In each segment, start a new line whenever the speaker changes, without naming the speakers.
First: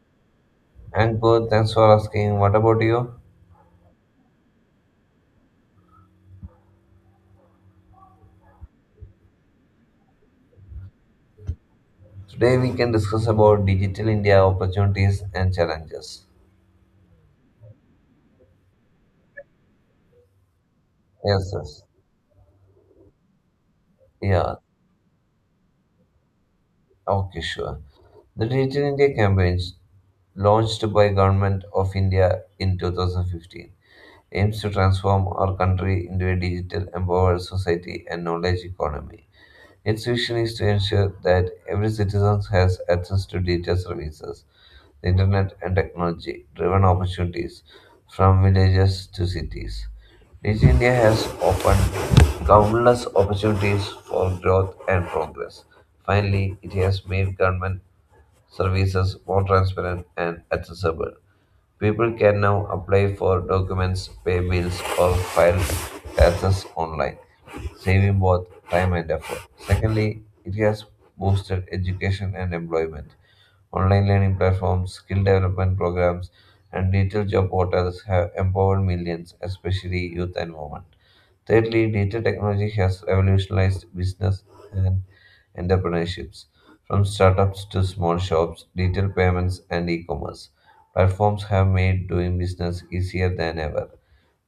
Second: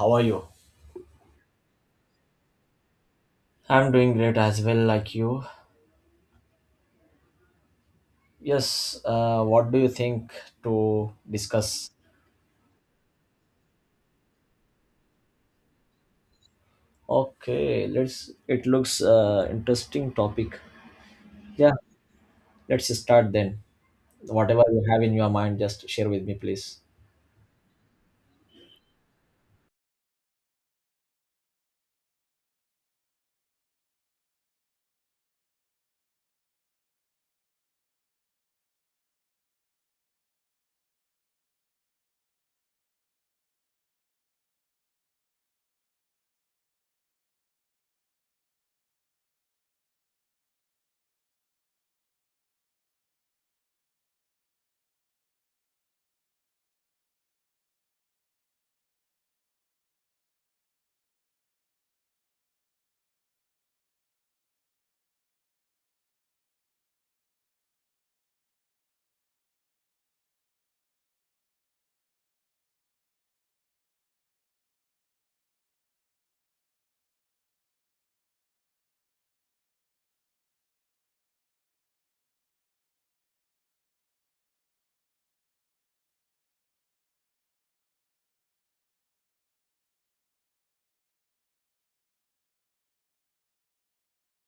How are you?
And good, thanks for asking. What about you?
I'm doing great as well, like you. Yes, what do you think to discuss?
Today we can discuss about digital India opportunities and challenges.
Okay, let's. It looks interesting topic.
Yes,
Yeah,
yes.
let's start then.
Yeah,
Whatever you have in your mind, just share with me, please.
okay, sure. The Digital India campaign, launched by Government of India in 2015, aims to transform our country into a digital empowered society and knowledge economy. Its vision is to ensure that every citizen has access to digital services, the internet, and technology driven opportunities from villages to cities. Digital India has opened countless opportunities for growth and progress. Finally, it has made government services more transparent and accessible. People can now apply for documents, pay bills, or file taxes online, saving both time and effort. Secondly, it has boosted education and employment. Online learning platforms, skill development programs, and digital job portals have empowered millions, especially youth and women. Thirdly, digital technology has revolutionized business and entrepreneurships, from startups to small shops, digital payments, and e commerce. Platforms have made doing business easier than ever.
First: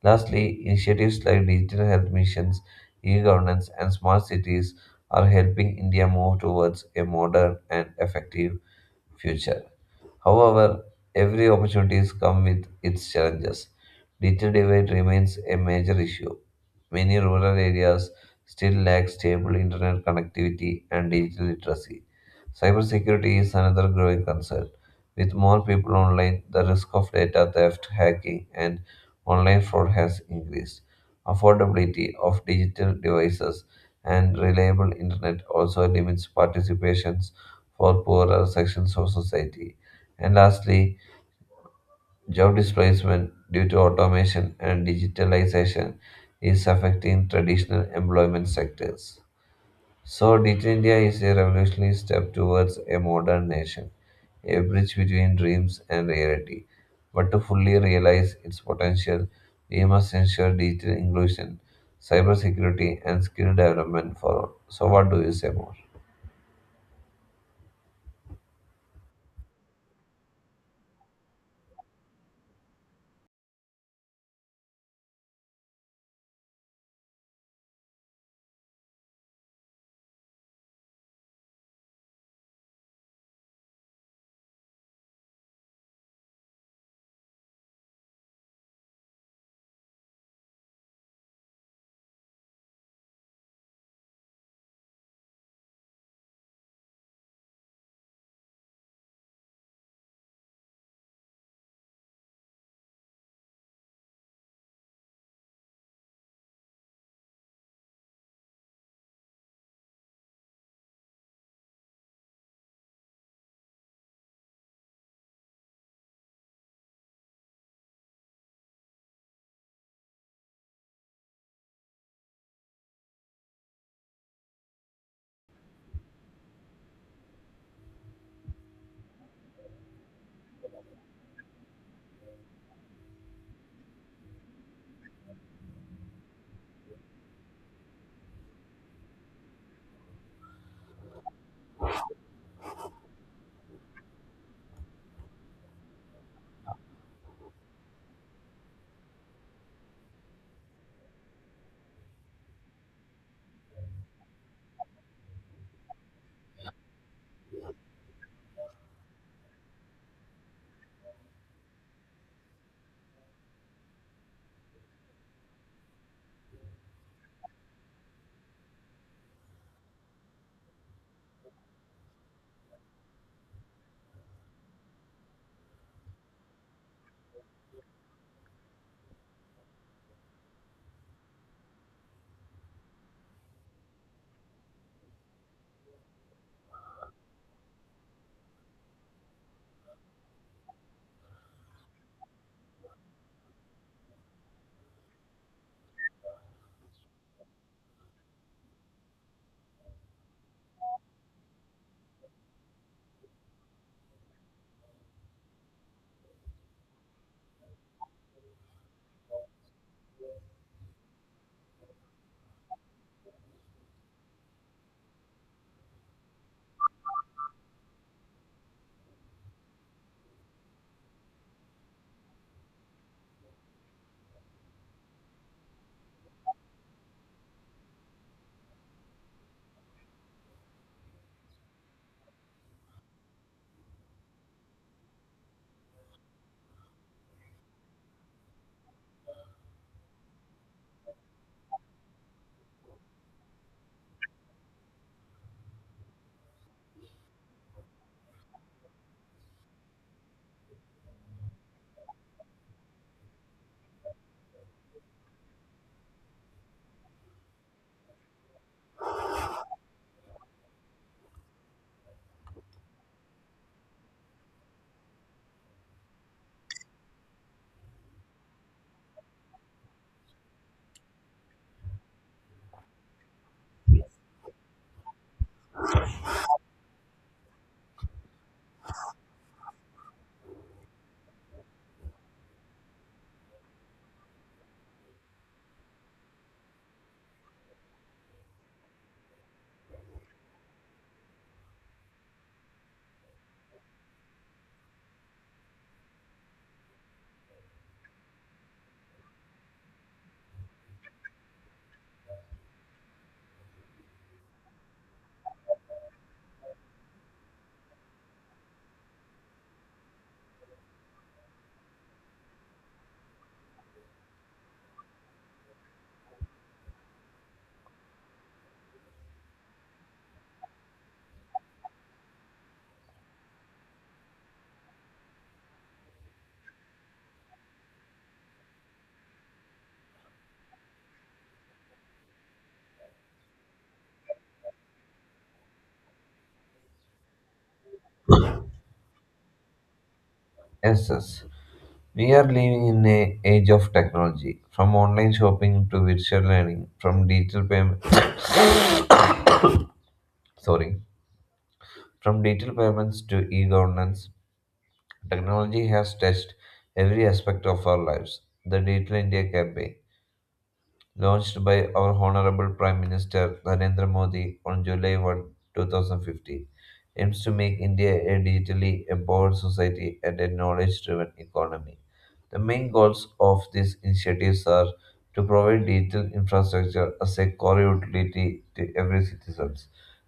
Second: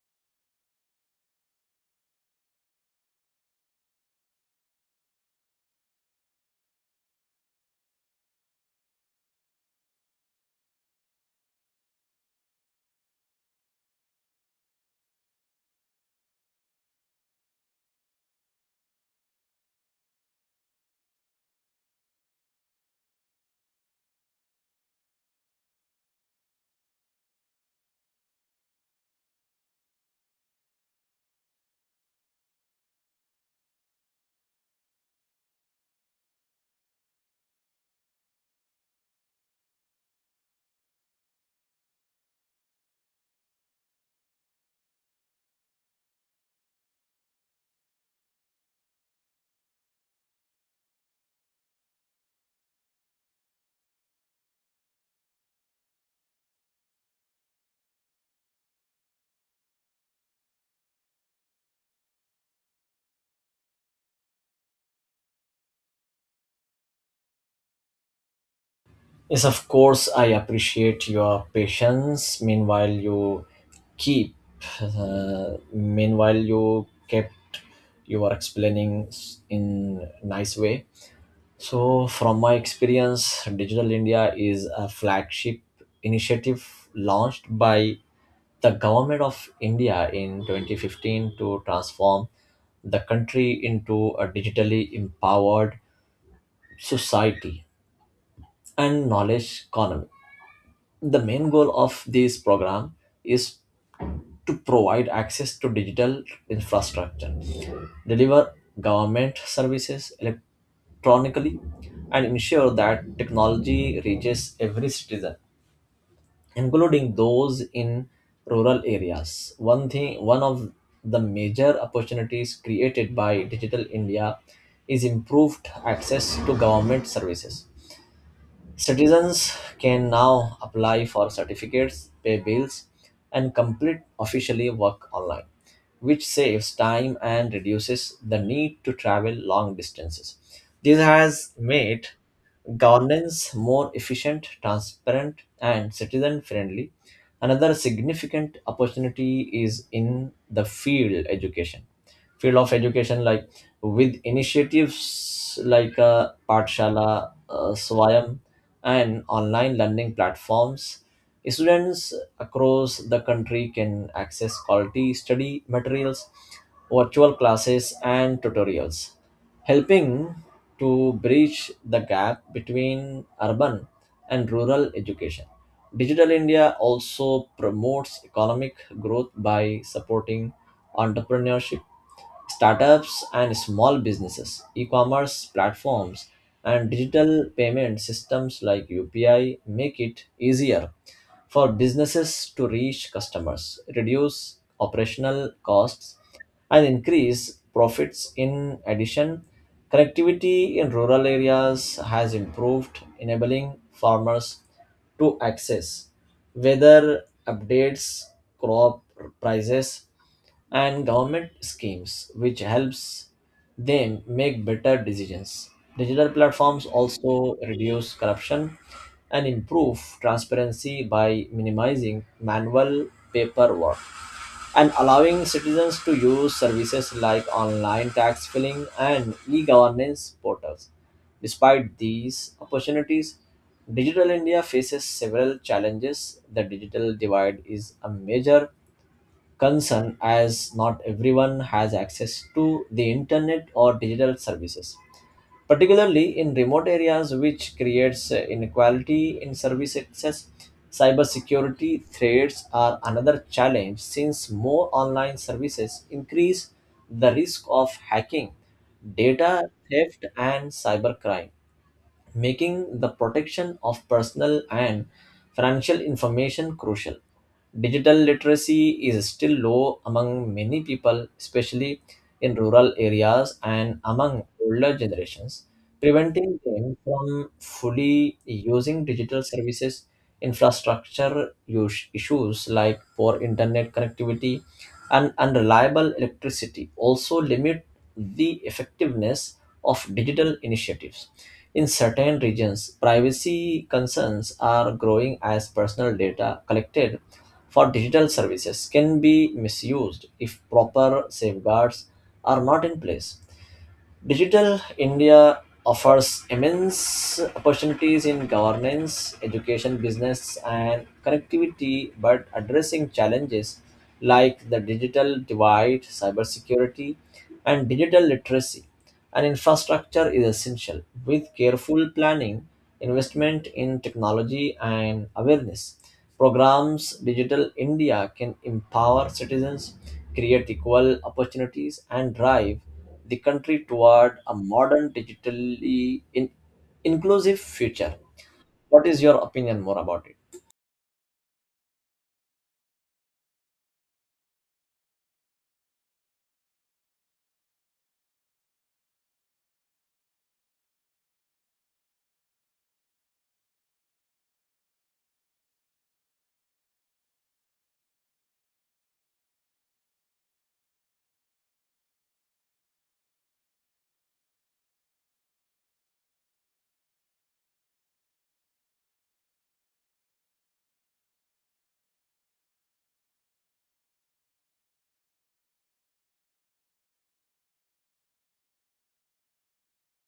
Lastly, initiatives like digital health missions, e governance, and smart cities are helping India move towards a modern and effective future. However, every opportunity comes with its challenges. Digital divide remains a major issue. Many rural areas still lack stable internet connectivity and digital literacy. Cybersecurity is another growing concern. With more people online, the risk of data theft, hacking, and online fraud has increased. Affordability of digital devices and reliable internet also limits participations for poorer sections of society. And lastly, job displacement due to automation and digitalization is affecting traditional employment sectors. So, Digital India is a revolutionary step towards a modern nation, a bridge between dreams and reality. But to fully realize its potential, we must ensure digital inclusion, cybersecurity, and skill development for all. So, what do you say more?
Yes, of course, I appreciate your patience. Keep, uh, meanwhile, you kept your explaining in nice way. So, from my experience, Digital India is a flagship initiative launched by the government of India in 2015 to transform the country into a digitally empowered society and knowledge economy. The main goal of this program is to provide access to digital infrastructure, deliver government services electronically, and ensure that technology reaches every citizen, including those in rural areas. One of the major opportunities created by Digital India is improved access to government services. Citizens can now apply for certificates, pay bills, and complete officially work online, which saves time and reduces the need to travel long distances. This has made governance more efficient, transparent, and citizen friendly. Another significant opportunity is in the field of education, like with initiatives like Paathshala, Swayam, and online learning platforms. Students across the country can access quality study materials, virtual classes, and tutorials, helping to bridge the gap between urban and rural education. Digital India also promotes economic growth by supporting entrepreneurship, startups, and small businesses. E commerce platforms and digital payment systems like UPI make it easier for businesses to reach customers, reduce operational costs, and increase profits. In addition, connectivity in rural areas has improved, enabling farmers to access, whether updates, crop prices, and government schemes, which helps them make better decisions. Digital platforms also reduce corruption and improve transparency by minimizing manual paperwork and allowing citizens to use services like online tax filing and e governance portals. Despite these opportunities, Digital India faces several challenges. The digital divide is a major concern, as not everyone has access to the internet or digital services, particularly in remote areas, which creates inequality in service access. Cybersecurity threats are another challenge, since more online services increase the risk of hacking, data theft, and cybercrime, making the protection of personal and financial information crucial. Digital literacy is still low among many people, especially in rural areas and among older generations, preventing them from fully using digital services. Infrastructure issues like poor internet connectivity and unreliable electricity also limit the effectiveness of digital initiatives. In certain regions, privacy concerns are growing as personal data collected for digital services can be misused if proper safeguards are not in place. Digital India offers immense opportunities in governance, education, business, and connectivity, but addressing challenges like the digital divide, cybersecurity, and digital literacy and infrastructure is essential. With careful planning, investment in technology, and awareness, Programs Digital India can empower citizens, create equal opportunities, and drive the country toward a modern, digitally inclusive future. What is your opinion more about it?
Yes, yes. We are living in a age of technology, from online shopping to virtual learning, sorry, from digital payments to e-governance, technology has touched every aspect of our lives. The Digital India Campaign launched by our Honorable Prime Minister Narendra Modi on July 1, 2015, aims to make India a digitally empowered society and a knowledge driven economy. The main goals of these initiatives are to provide digital infrastructure as a core utility to every citizen,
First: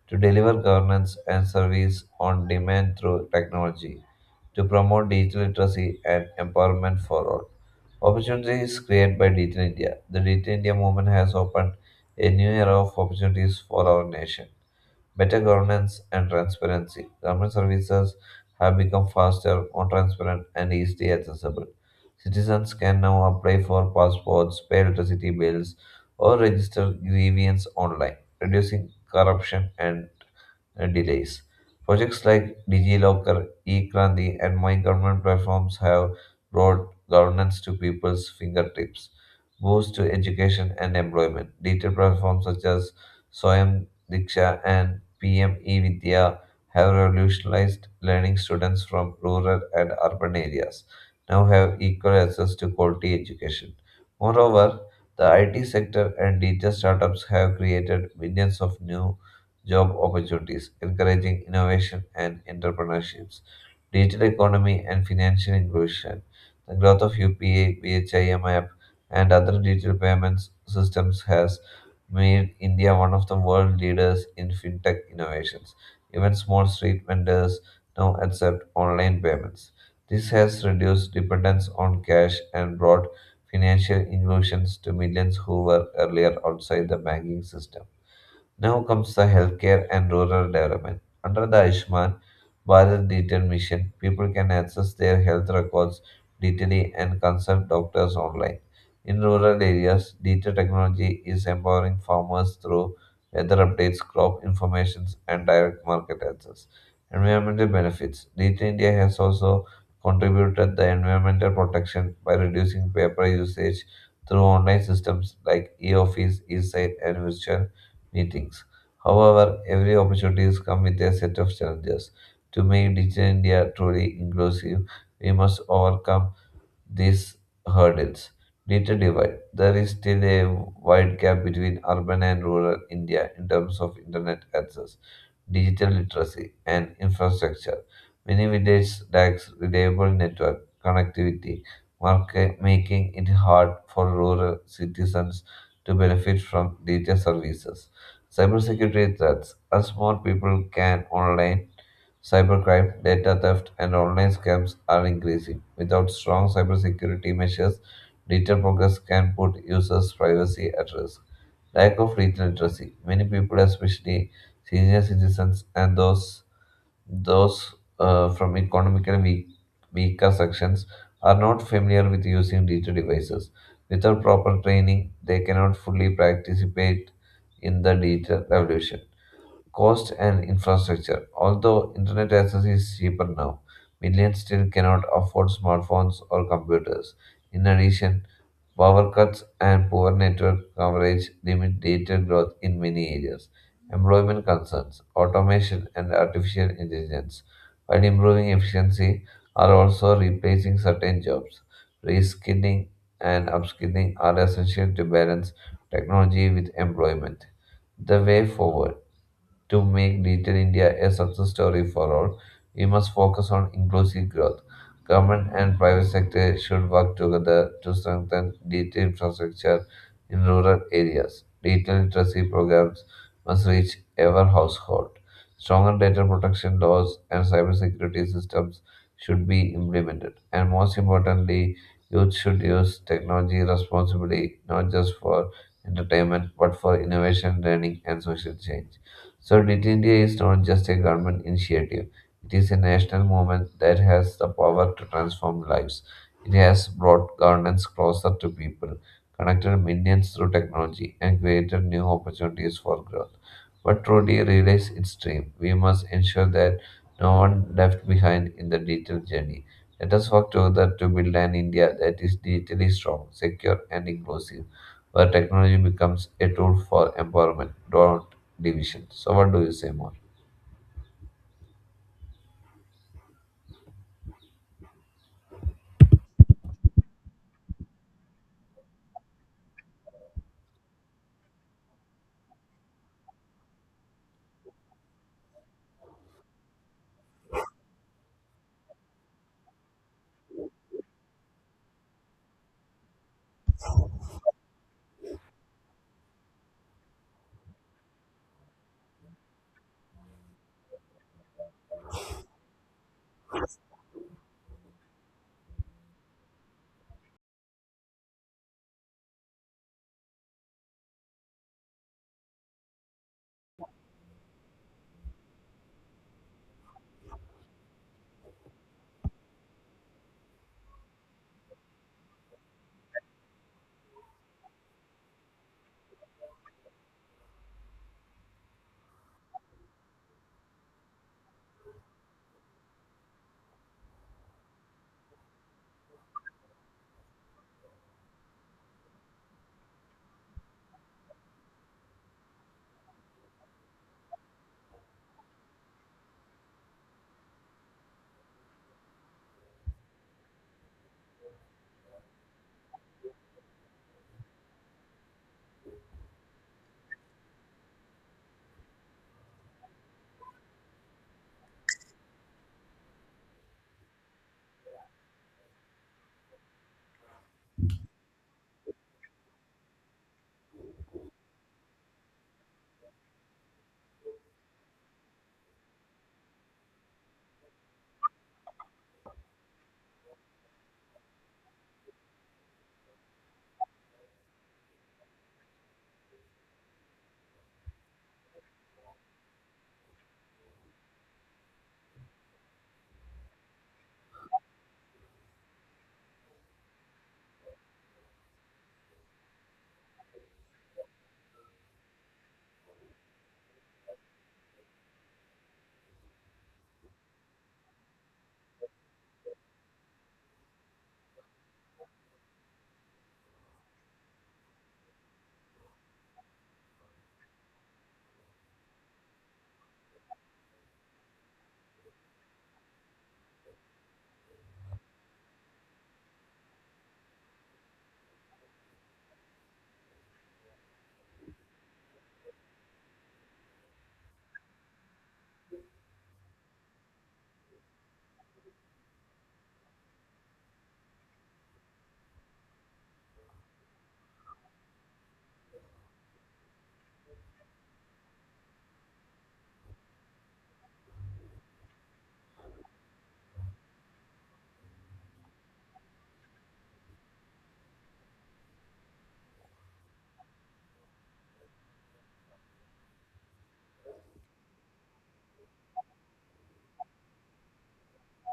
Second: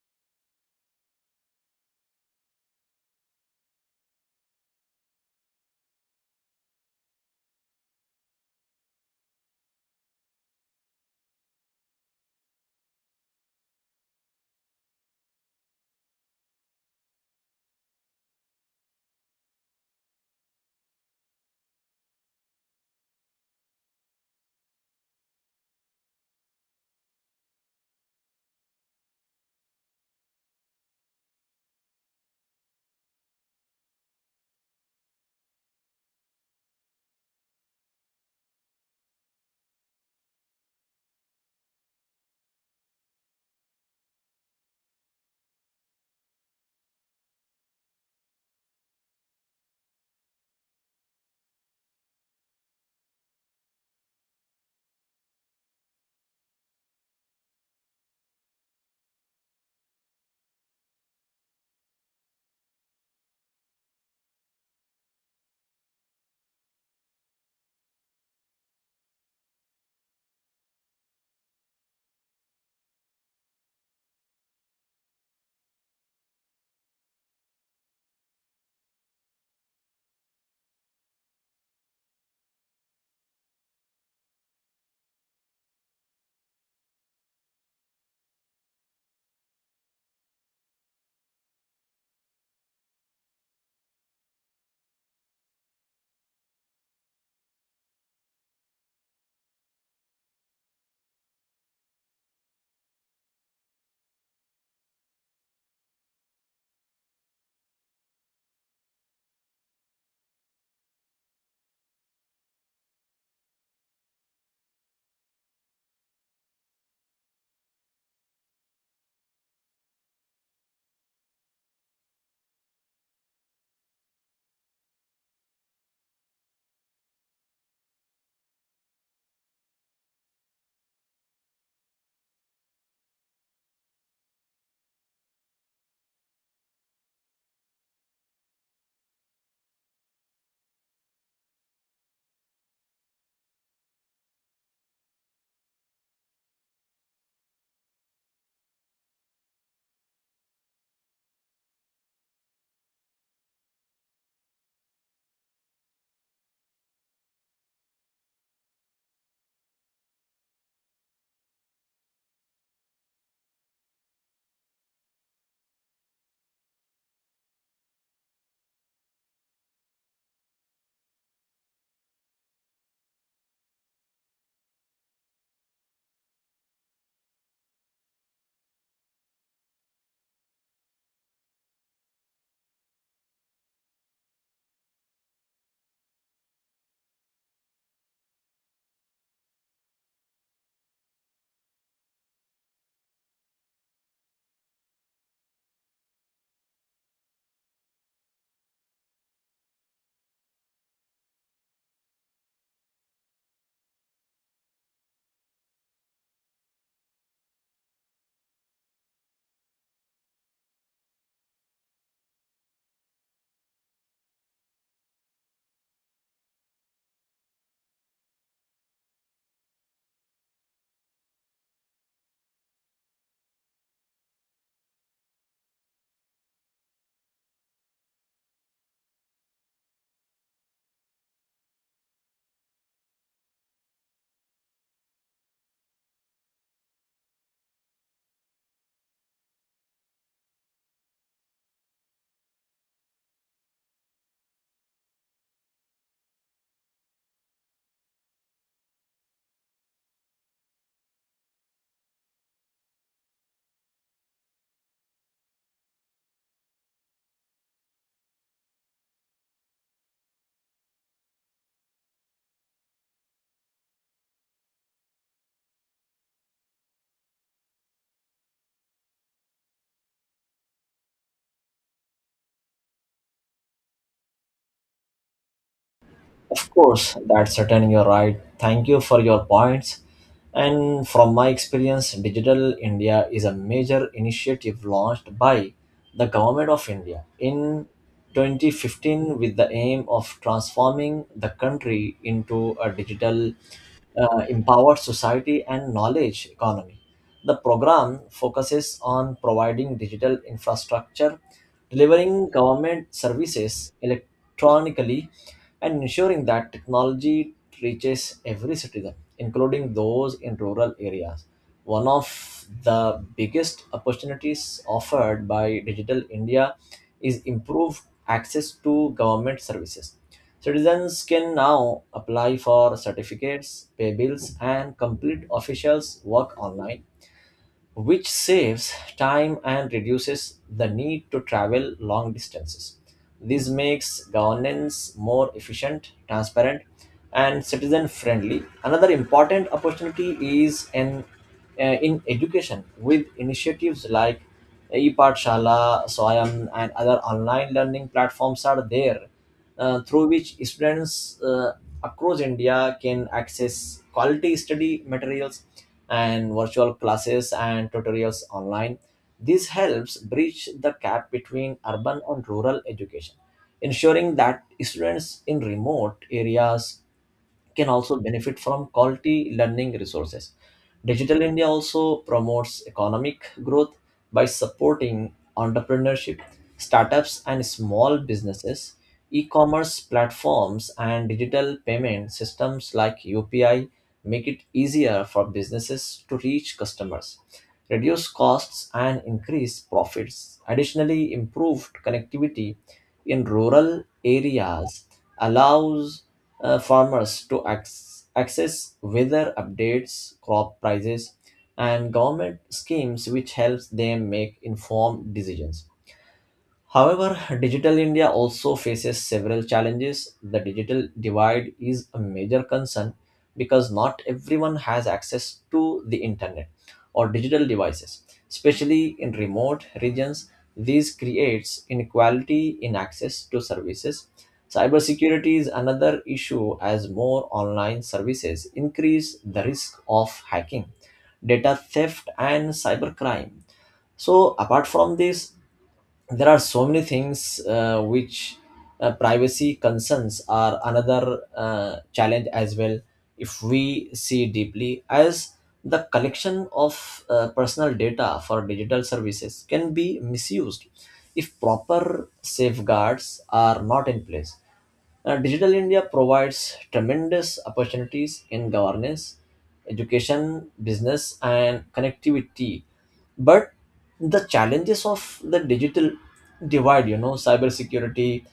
to deliver governance and service on demand through technology, to promote digital literacy and empowerment for all. Opportunities created by Digital India. The Digital India movement has opened a new era of opportunities for our nation. Better governance and transparency. Government services have become faster, more transparent, and easily accessible. Citizens can now apply for passports, pay electricity bills, or register grievance online, reducing corruption and delays. Projects like DigiLocker, eKranti, and My Government platforms have brought governance to people's fingertips, boost to education and employment. Digital platforms such as Soyam Diksha and PM eVidya have revolutionized learning students from rural and urban areas now have equal access to quality education. Moreover, the IT sector and digital startups have created millions of new job opportunities, encouraging innovation and entrepreneurships, digital economy and financial inclusion. The growth of UPA, BHIM app, and other digital payments systems has made India one of the world leaders in fintech innovations. Even small street vendors now accept online payments. This has reduced dependence on cash and brought financial inclusions to millions who were earlier outside the banking system. Now comes the healthcare and rural development. Under the Ayushman Bharat Detail Mission, people can access their health records digitally and consult doctors online. In rural areas, digital technology is empowering farmers through weather updates, crop information, and direct market access. Environmental benefits. Digital India has also contributed the environmental protection by reducing paper usage through online systems like e-office, e-site, and virtual meetings. However, every opportunity comes with a set of challenges. To make Digital India truly inclusive, we must overcome these hurdles. Data divide. There is still a wide gap between urban and rural India in terms of internet access digital literacy, and infrastructure. Many villages lack reliable network connectivity, market, making it hard for rural citizens to benefit from digital services. Cybersecurity threats. As more people can online, cybercrime, data theft, and online scams are increasing. Without strong cybersecurity measures, digital progress can put users' privacy at risk. Lack of read literacy. Many people, especially senior citizens and those from economically weaker sections, are not familiar with using digital devices. Without proper training, they cannot fully participate in the digital revolution cost and infrastructure. Although internet access is cheaper now, millions still cannot afford smartphones or computers. In addition, power cuts and poor network coverage limit data growth in many areas. Employment concerns, automation, and artificial intelligence, while improving efficiency, are also replacing certain jobs. Reskilling and upskilling are essential to balance technology with employment. The way forward to make Digital India a success story for all, we must focus on inclusive growth. Government and private sector should work together to strengthen digital infrastructure in rural areas. Digital literacy programs must reach every household. Stronger data protection laws and cybersecurity systems should be implemented. And most importantly, youth should use technology responsibly, not just for entertainment, but for innovation, learning, and social change. So, Digital India is not just a government initiative, it is a national movement that has the power to transform lives. It has brought governance closer to people, connected millions through technology, and created new opportunities for growth. But truly realize its dream, we must ensure that no one left behind in the digital journey. Let us work together to build an India that is digitally strong, secure, and inclusive, where technology becomes a tool for empowerment, not division. So, what do you say more?
Of course, that's certain, you're right. Thank you for your points. And from my experience, Digital India is a major initiative launched by the Government of India in 2015 with the aim of transforming the country into a digital, empowered society and knowledge economy. The program focuses on providing digital infrastructure, delivering government services electronically, and ensuring that technology reaches every citizen, including those in rural areas. One of the biggest opportunities offered by Digital India is improved access to government services. Citizens can now apply for certificates, pay bills, and complete officials' work online, which saves time and reduces the need to travel long distances. This makes governance more efficient, transparent, and citizen friendly. Another important opportunity is in education, with initiatives like ePathshala, Swayam, and other online learning platforms are there, through which students across India can access quality study materials and virtual classes and tutorials online. This helps bridge the gap between urban and rural education, ensuring that students in remote areas can also benefit from quality learning resources. Digital India also promotes economic growth by supporting entrepreneurship, startups, and small businesses, e commerce platforms, and digital payment systems like UPI make it easier for businesses to reach customers, reduce costs, and increase profits. Additionally, improved connectivity in rural areas allows farmers to access weather updates, crop prices, and government schemes, which helps them make informed decisions. However, Digital India also faces several challenges. The digital divide is a major concern because not everyone has access to the internet or digital devices, especially in remote regions. This creates inequality in access to services. Cybersecurity is another issue, as more online services increase the risk of hacking, data theft, and cybercrime. So, apart from this, there are so many things, which, privacy concerns are another challenge as well, if we see deeply, as the collection of personal data for digital services can be misused if proper safeguards are not in place. Digital India provides tremendous opportunities in governance, education, business, and connectivity. But the challenges of the digital divide, you know, cybersecurity,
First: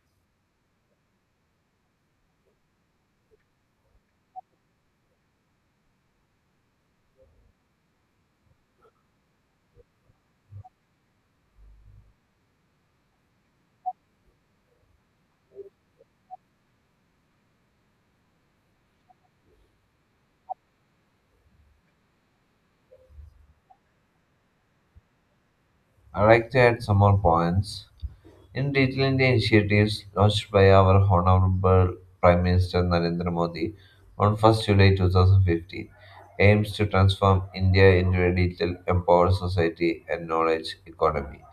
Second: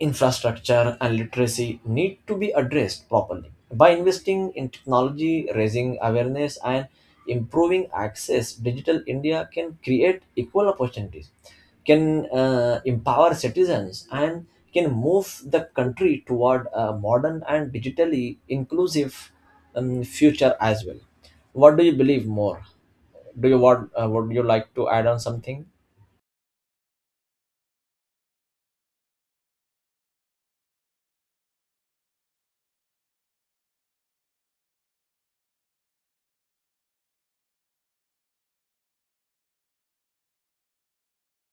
infrastructure, and literacy need to be addressed properly. By investing in technology, raising awareness, and improving access, digital india can create equal opportunities, can empower citizens, and can move the country toward a modern and digitally inclusive future as well. What do you believe more? Do you want, would you like to add on something?
I'd like to add some more points. In detailing the initiatives launched by our Honorable Prime Minister Narendra Modi on 1 July 2015, aims to transform India into a digital empowered society and knowledge economy.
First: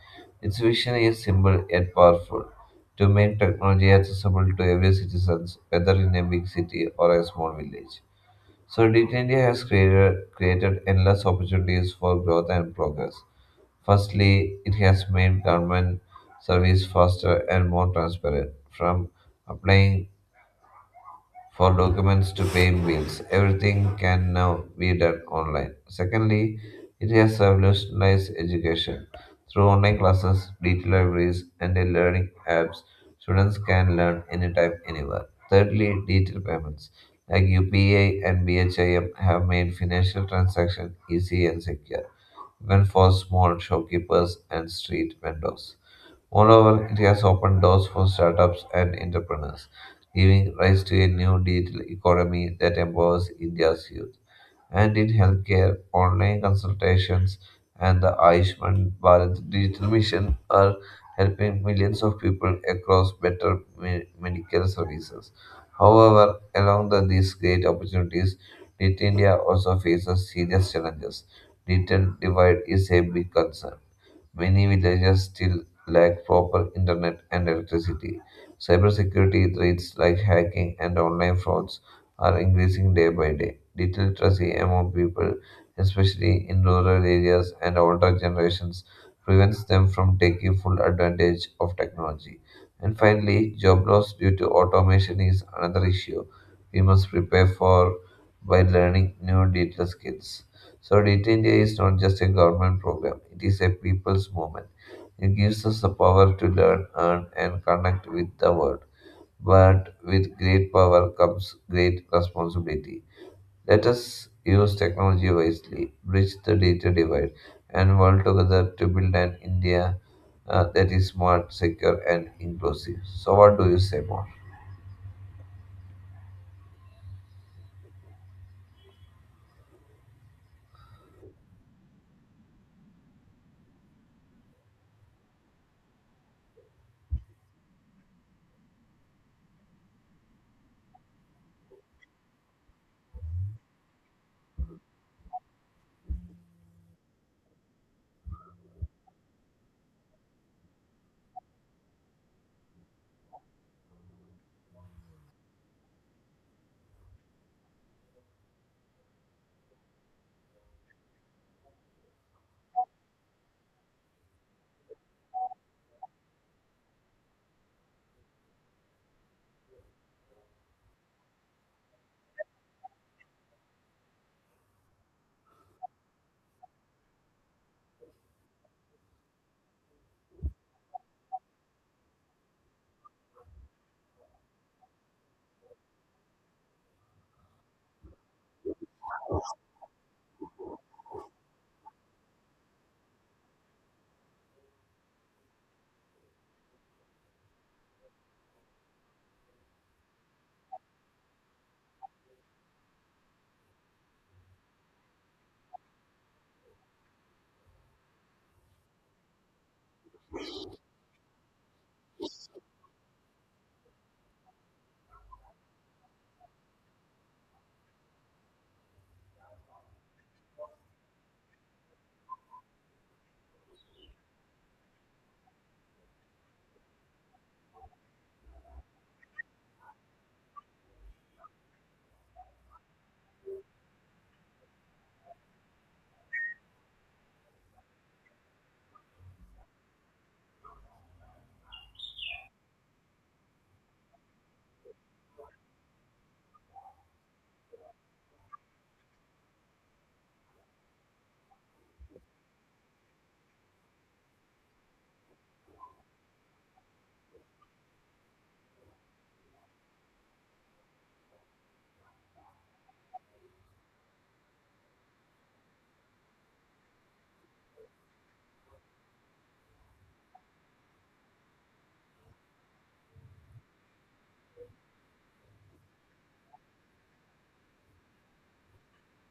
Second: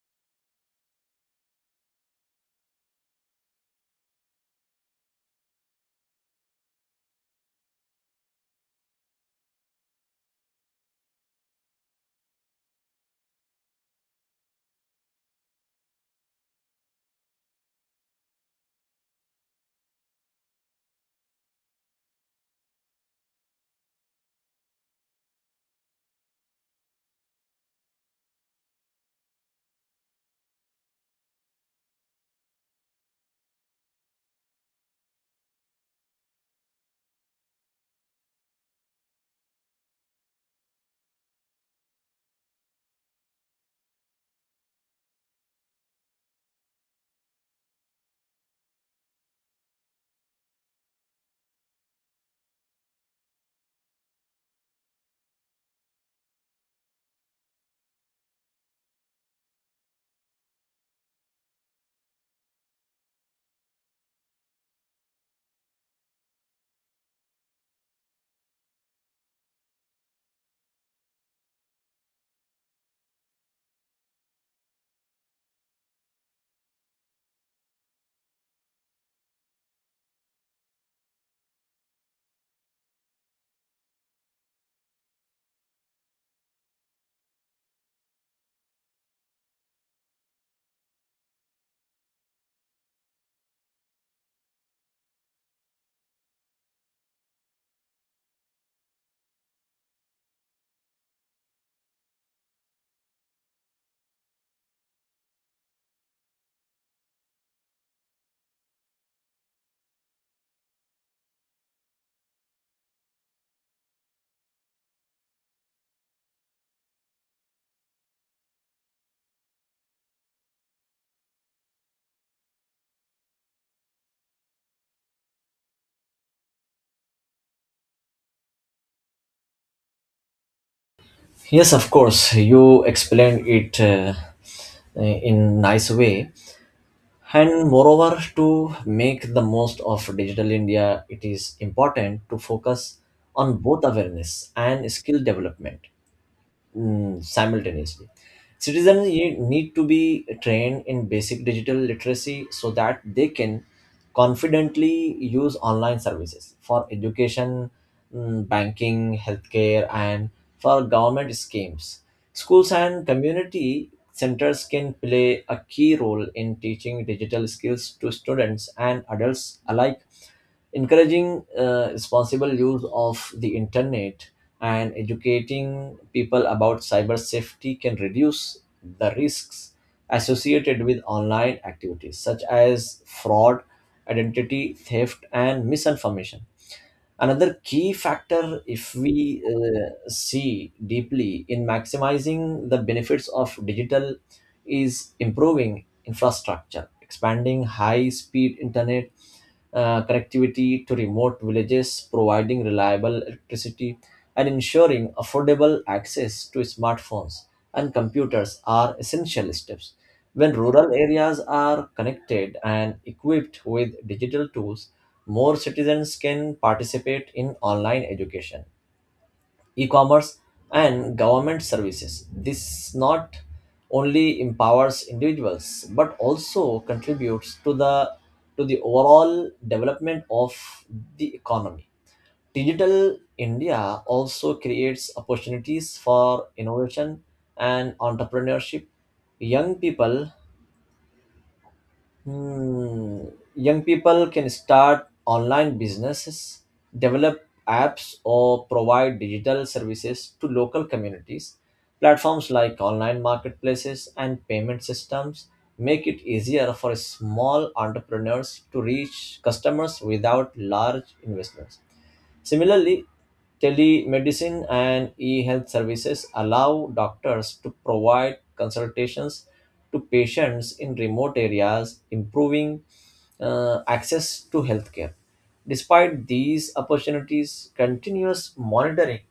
Its vision is simple yet powerful to make technology accessible to every citizen, whether in a big city or a small village. So, Digital India has created endless opportunities for growth and progress. Firstly, it has made government service faster and more transparent, from applying for documents to paying bills. Everything can now be done online. Secondly, it has revolutionized education. Through online classes, digital libraries, and the learning apps, students can learn anytime, anywhere. Thirdly, digital payments like UPI and BHIM have made financial transactions easy and secure, even for small shopkeepers and street vendors. Moreover, it has opened doors for startups and entrepreneurs, giving rise to a new digital economy that empowers India's youth. And in healthcare, online consultations and the Ayushman Bharat Digital Mission are helping millions of people across better medical services. However, along the, these great opportunities, Digital India also faces serious challenges. Digital divide is a big concern many villages still lack proper internet and electricity. Cybersecurity threats like hacking and online frauds are increasing day by day. Literacy among people, especially in rural areas and older generations, prevents them from taking full advantage of technology. And finally, job loss due to automation is another issue we must prepare for by learning new digital skills. So, Digital India is not just a government program, it is a people's movement. It gives us the power to learn, earn, and connect with the world. But with great power comes great responsibility. Let us use technology wisely, bridge the data divide, and work together to build an India that is smart, secure, and inclusive. So, what do you say more?
Yes, of course, you explained it in nice way. And moreover, to make the most of digital India, it is important to focus on both awareness and skill development, simultaneously. Citizens need to be trained in basic digital literacy so that they can confidently use online services for education, banking, healthcare, and for government schemes. Schools and community centers can play a key role in teaching digital skills to students and adults alike, encouraging responsible use of the internet, and educating people about cyber safety can reduce the risks associated with online activities such as fraud, identity theft, and misinformation. Another key factor, if we see deeply in maximizing the benefits of digital, is improving infrastructure, expanding high speed internet connectivity to remote villages, providing reliable electricity, and ensuring affordable access to smartphones and computers are essential steps. When rural areas are connected and equipped with digital tools, more citizens can participate in online education, e-commerce, and government services. This not only empowers individuals but also contributes to the overall development of the economy. Digital India also creates opportunities for innovation and entrepreneurship. Young people Hmm. Young people can start online businesses, develop apps, or provide digital services to local communities. Platforms like online marketplaces and payment systems make it easier for small entrepreneurs to reach customers without large investments. Similarly, telemedicine and e health services allow doctors to provide consultations to patients in remote areas, improving access to healthcare. Despite these opportunities, continuous monitoring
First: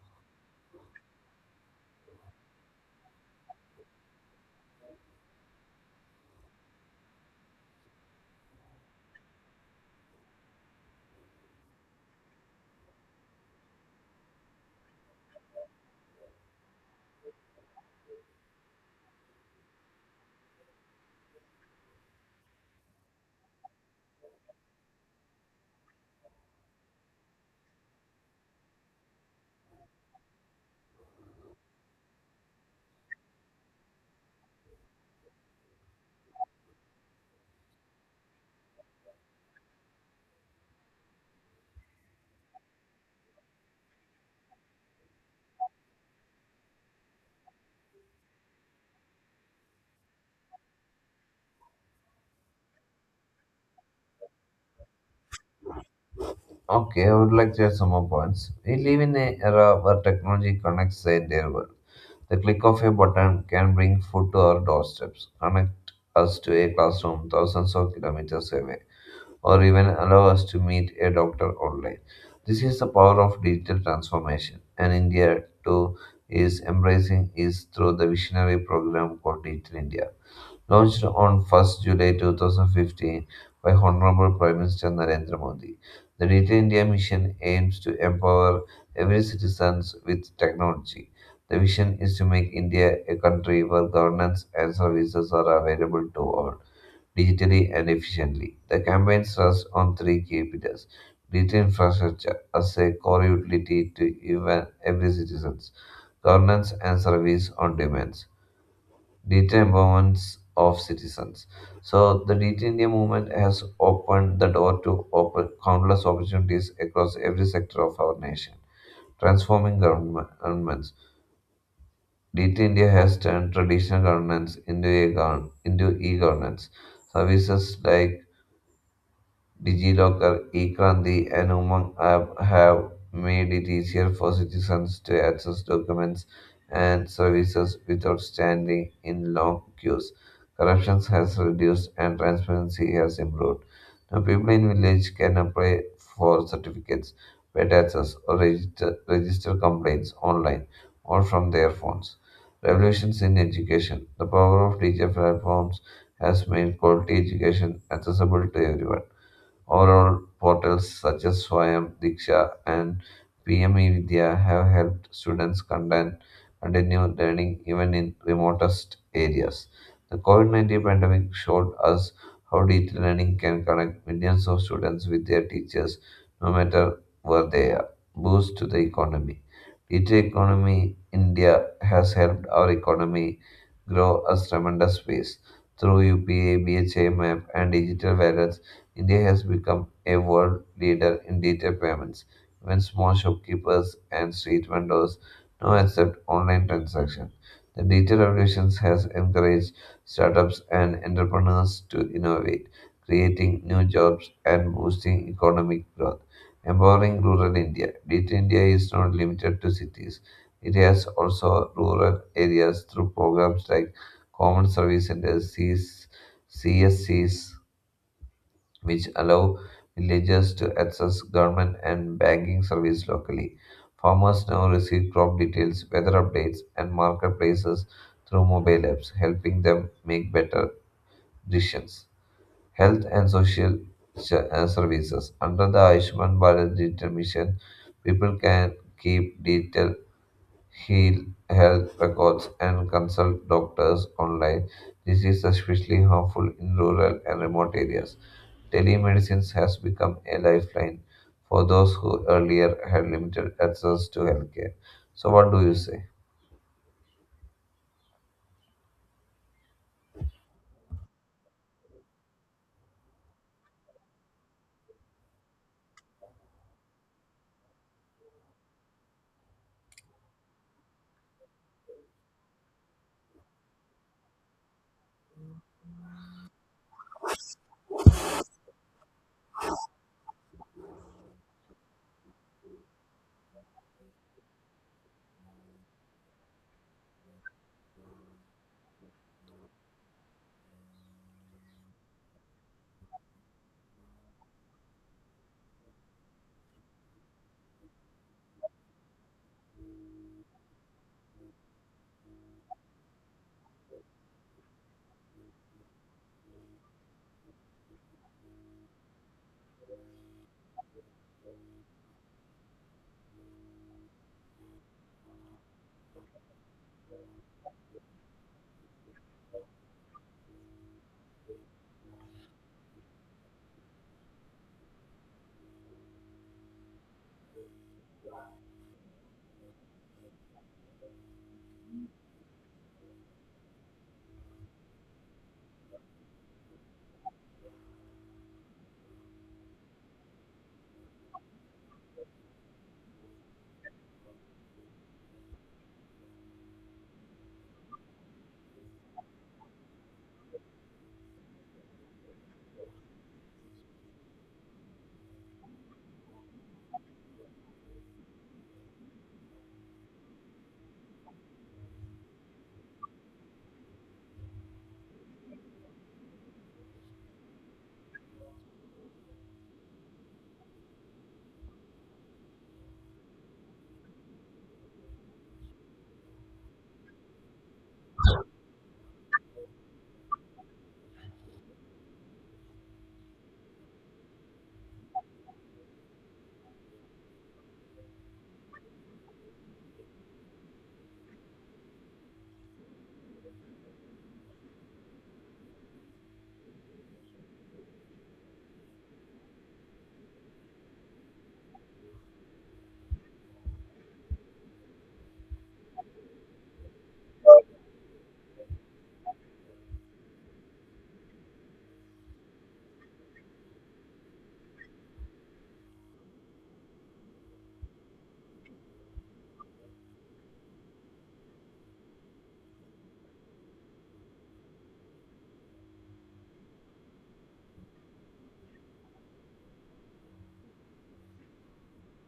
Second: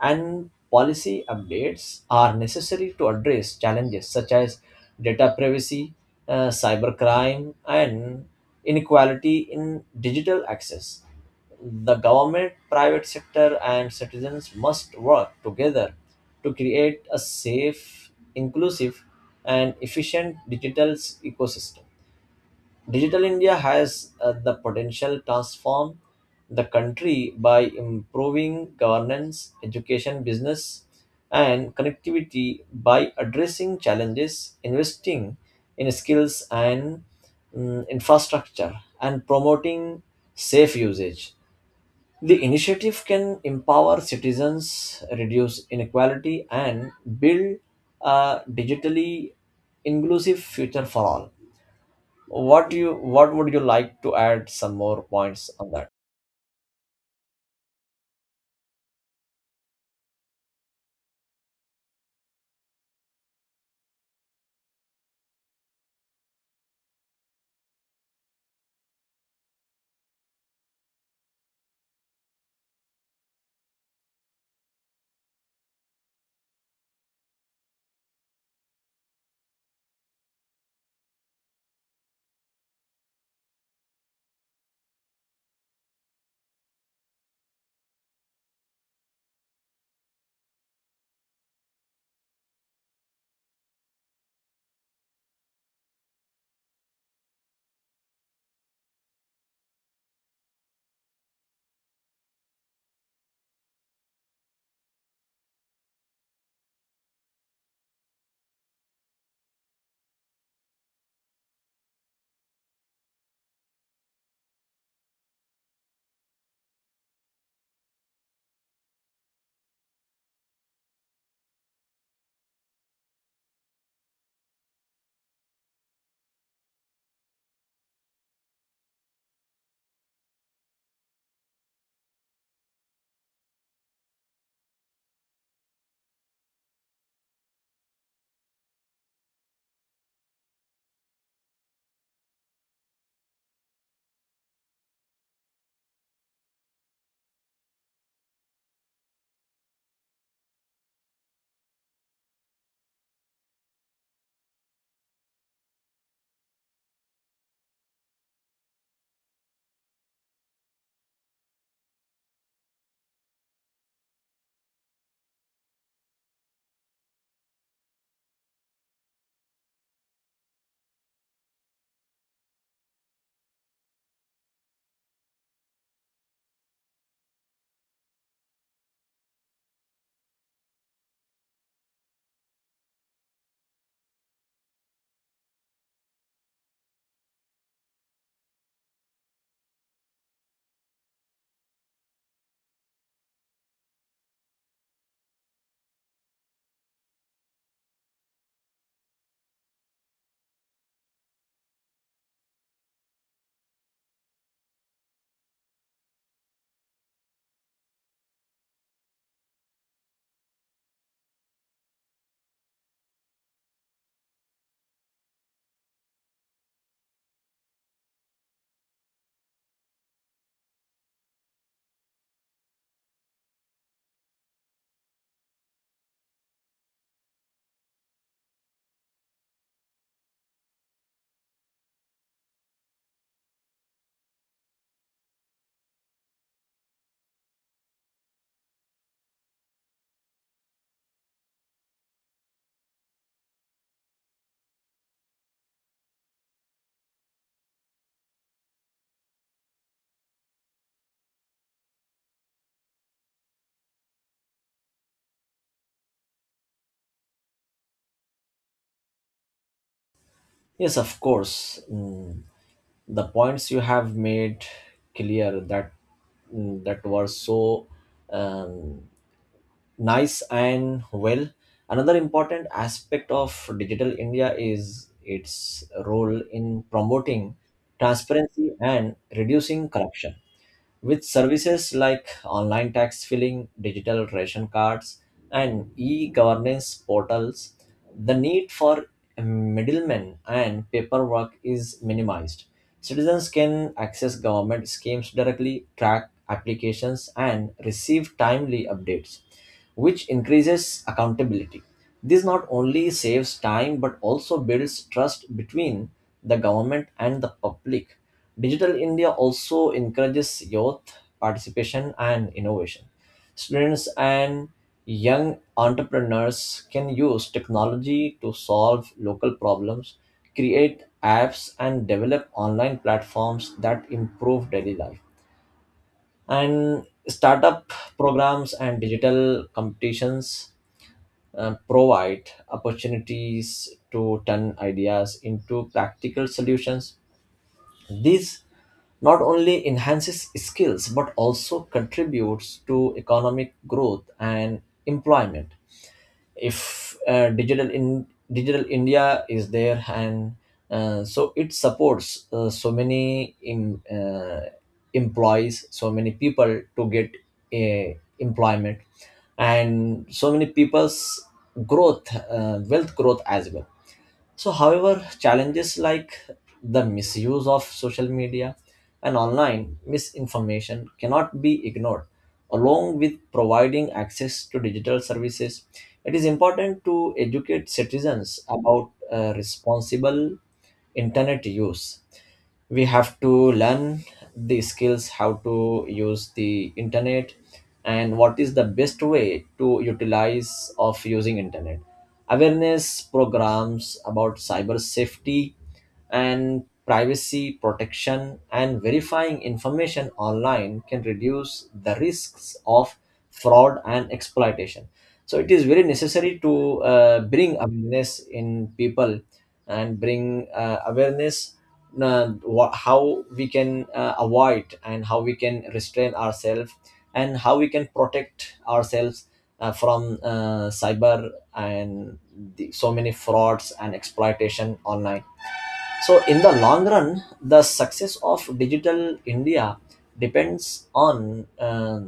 and policy updates are necessary to address challenges such as data privacy, cybercrime, and inequality in digital access. The government, private sector, and citizens must work together to create a safe, inclusive, and efficient digital ecosystem. Digital India has the potential transform the country by improving governance, education, business, and connectivity. By addressing challenges, investing in skills and, infrastructure, and promoting safe usage. The initiative can empower citizens, reduce inequality, and build a digitally inclusive future for all. What you, what would you like to add some more points on that?
Okay, I would like to add some more points. We live in an era where technology connects the entire world. The click of a button can bring food to our doorsteps, connect us to a classroom thousands of kilometers away, or even allow us to meet a doctor online. This is the power of digital transformation, and India too is embracing is through the visionary program called Digital India. Launched on 1 July 2015 by Honorable Prime Minister Narendra Modi, the Digital India Mission aims to empower every citizen with technology. The vision is to make India a country where governance and services are available to all, digitally and efficiently. The campaign rests on three key pillars digital infrastructure as a core utility to even every citizen, governance and service on demand data empowerment of citizens. So the Digi India movement has opened the door to open countless opportunities across every sector of our nation. Transforming governments, Digi India has turned traditional governance into e-governance. Services like DigiLocker, eKranti, and Umang app have made it easier for citizens to access documents and services without standing in long queues. Corruption has reduced and transparency has improved. Now, people in village can apply for certificates, pay taxes, or register complaints online or from their phones. Revolutions in education. The power of digital platforms has made quality education accessible to everyone. Overall, portals such as Swayam, Diksha, and PME Vidya have helped students continue learning even in remotest areas. The COVID 19 pandemic showed us how digital learning can connect millions of students with their teachers no matter where they are. Boost to the economy. Digital economy India has helped our economy grow a tremendous pace through UPA, BHA and digital wallet India has become a world leader in digital payments. Even small shopkeepers and street vendors now accept online transactions. The digital revolution has encouraged startups and entrepreneurs to innovate, creating new jobs and boosting economic growth. Empowering rural India. Digital India is not limited to cities. It has also rural areas through programs like Common Service Centers, C S CS, CSCs, which allow villagers to access government and banking services locally. Farmers now receive crop details, weather updates, and marketplaces through mobile apps, helping them make better decisions. Health and social services. Under the Ayushman Bharat Digital Mission, people can keep detailed heal health records and consult doctors online. This is especially harmful in rural and remote areas telemedicine has become a lifeline for those who earlier had limited access to healthcare. So, what do you say?
Yes, of course. The points you have made clear that, that were so, um, nice and well. Another important aspect of digital india is its role in promoting transparency and reducing corruption. With services like online tax filing, digital ration cards, and e governance portals, the need for middlemen and paperwork is minimized. Citizens can access government schemes directly, track applications, and receive timely updates, which increases accountability. This not only saves time but also builds trust between the government and the public. Digital India also encourages youth participation and innovation. Students and young entrepreneurs can use technology to solve local problems, create apps, and develop online platforms that improve daily life. And startup programs and digital competitions, provide opportunities to turn ideas into practical solutions. This not only enhances skills but also contributes to economic growth and employment. If digital India is there, and so it supports so many employees, so many people to get employment, and so many people's growth, wealth growth as well. So, however, challenges like the misuse of social media and online misinformation cannot be ignored. Along with providing access to digital services, it is important to educate citizens about responsible internet use. We have to learn the skills how to use the internet and what is the best way to utilize of using internet. Awareness programs about cyber safety and privacy protection and verifying information online can reduce the risks of fraud and exploitation. So it is very necessary to bring awareness in people, and bring awareness, how we can avoid, and how we can restrain ourselves, and how we can protect ourselves from cyber and the, so many frauds and exploitation online. So, in the long run, the success of Digital India depends on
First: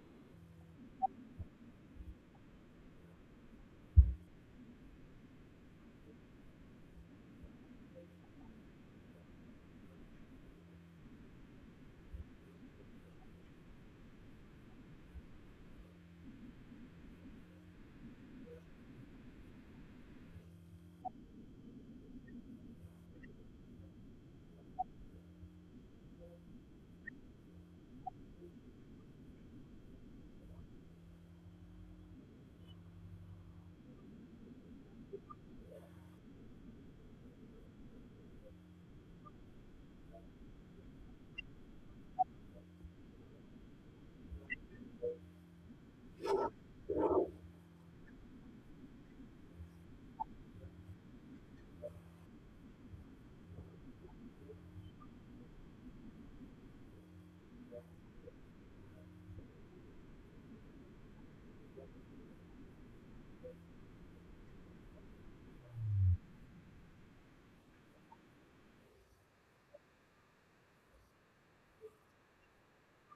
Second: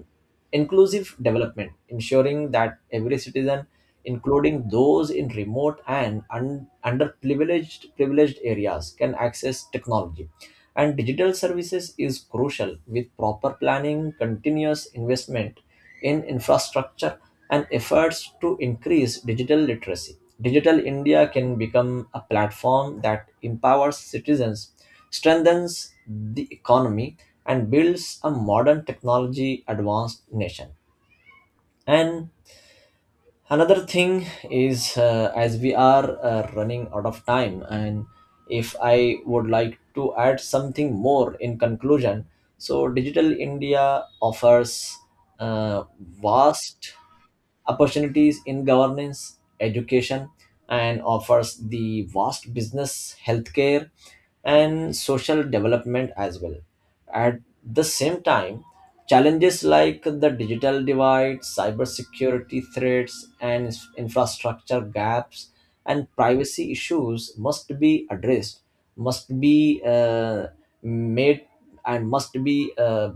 inclusive development. Ensuring that every citizen, including those in remote and un- underprivileged privileged areas, can access technology and digital services is crucial. With proper planning, continuous investment in infrastructure, and efforts to increase digital literacy, Digital India can become a platform that empowers citizens, strengthens the economy, and builds a modern technology advanced nation. And another thing is, as we are running out of time, and if I would like to add something more in conclusion. So digital india offers uh, vast opportunities in governance, education, and offers the vast business, healthcare, and social development as well. At the same time, challenges like the digital divide, cybersecurity threats, and infrastructure gaps and privacy issues must be addressed, must be, made, and must be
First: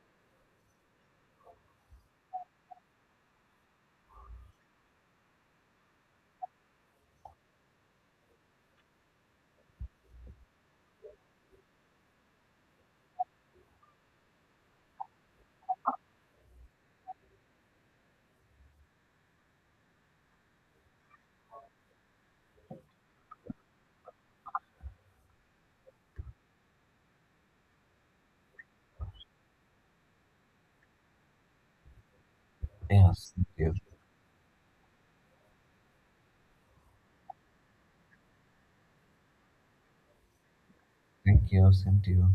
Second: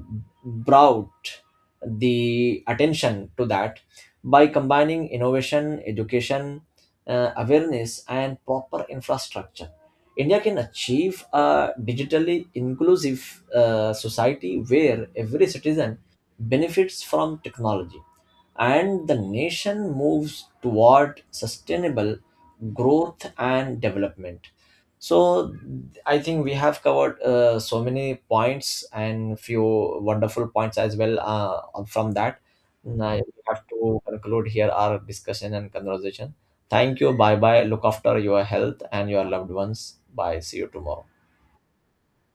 brought the attention to that. By combining innovation, education, awareness, and proper infrastructure, India can achieve a digitally inclusive society where every citizen benefits from technology and the nation moves toward sustainable growth and development. So I think we have covered so many points and few wonderful points as well from that. Now
Yes.
we have
Yeah.
to conclude here our discussion and conversation. Thank you. Bye bye. Look after your health and your loved ones. Bye. See you tomorrow.
Thank you. Same to you.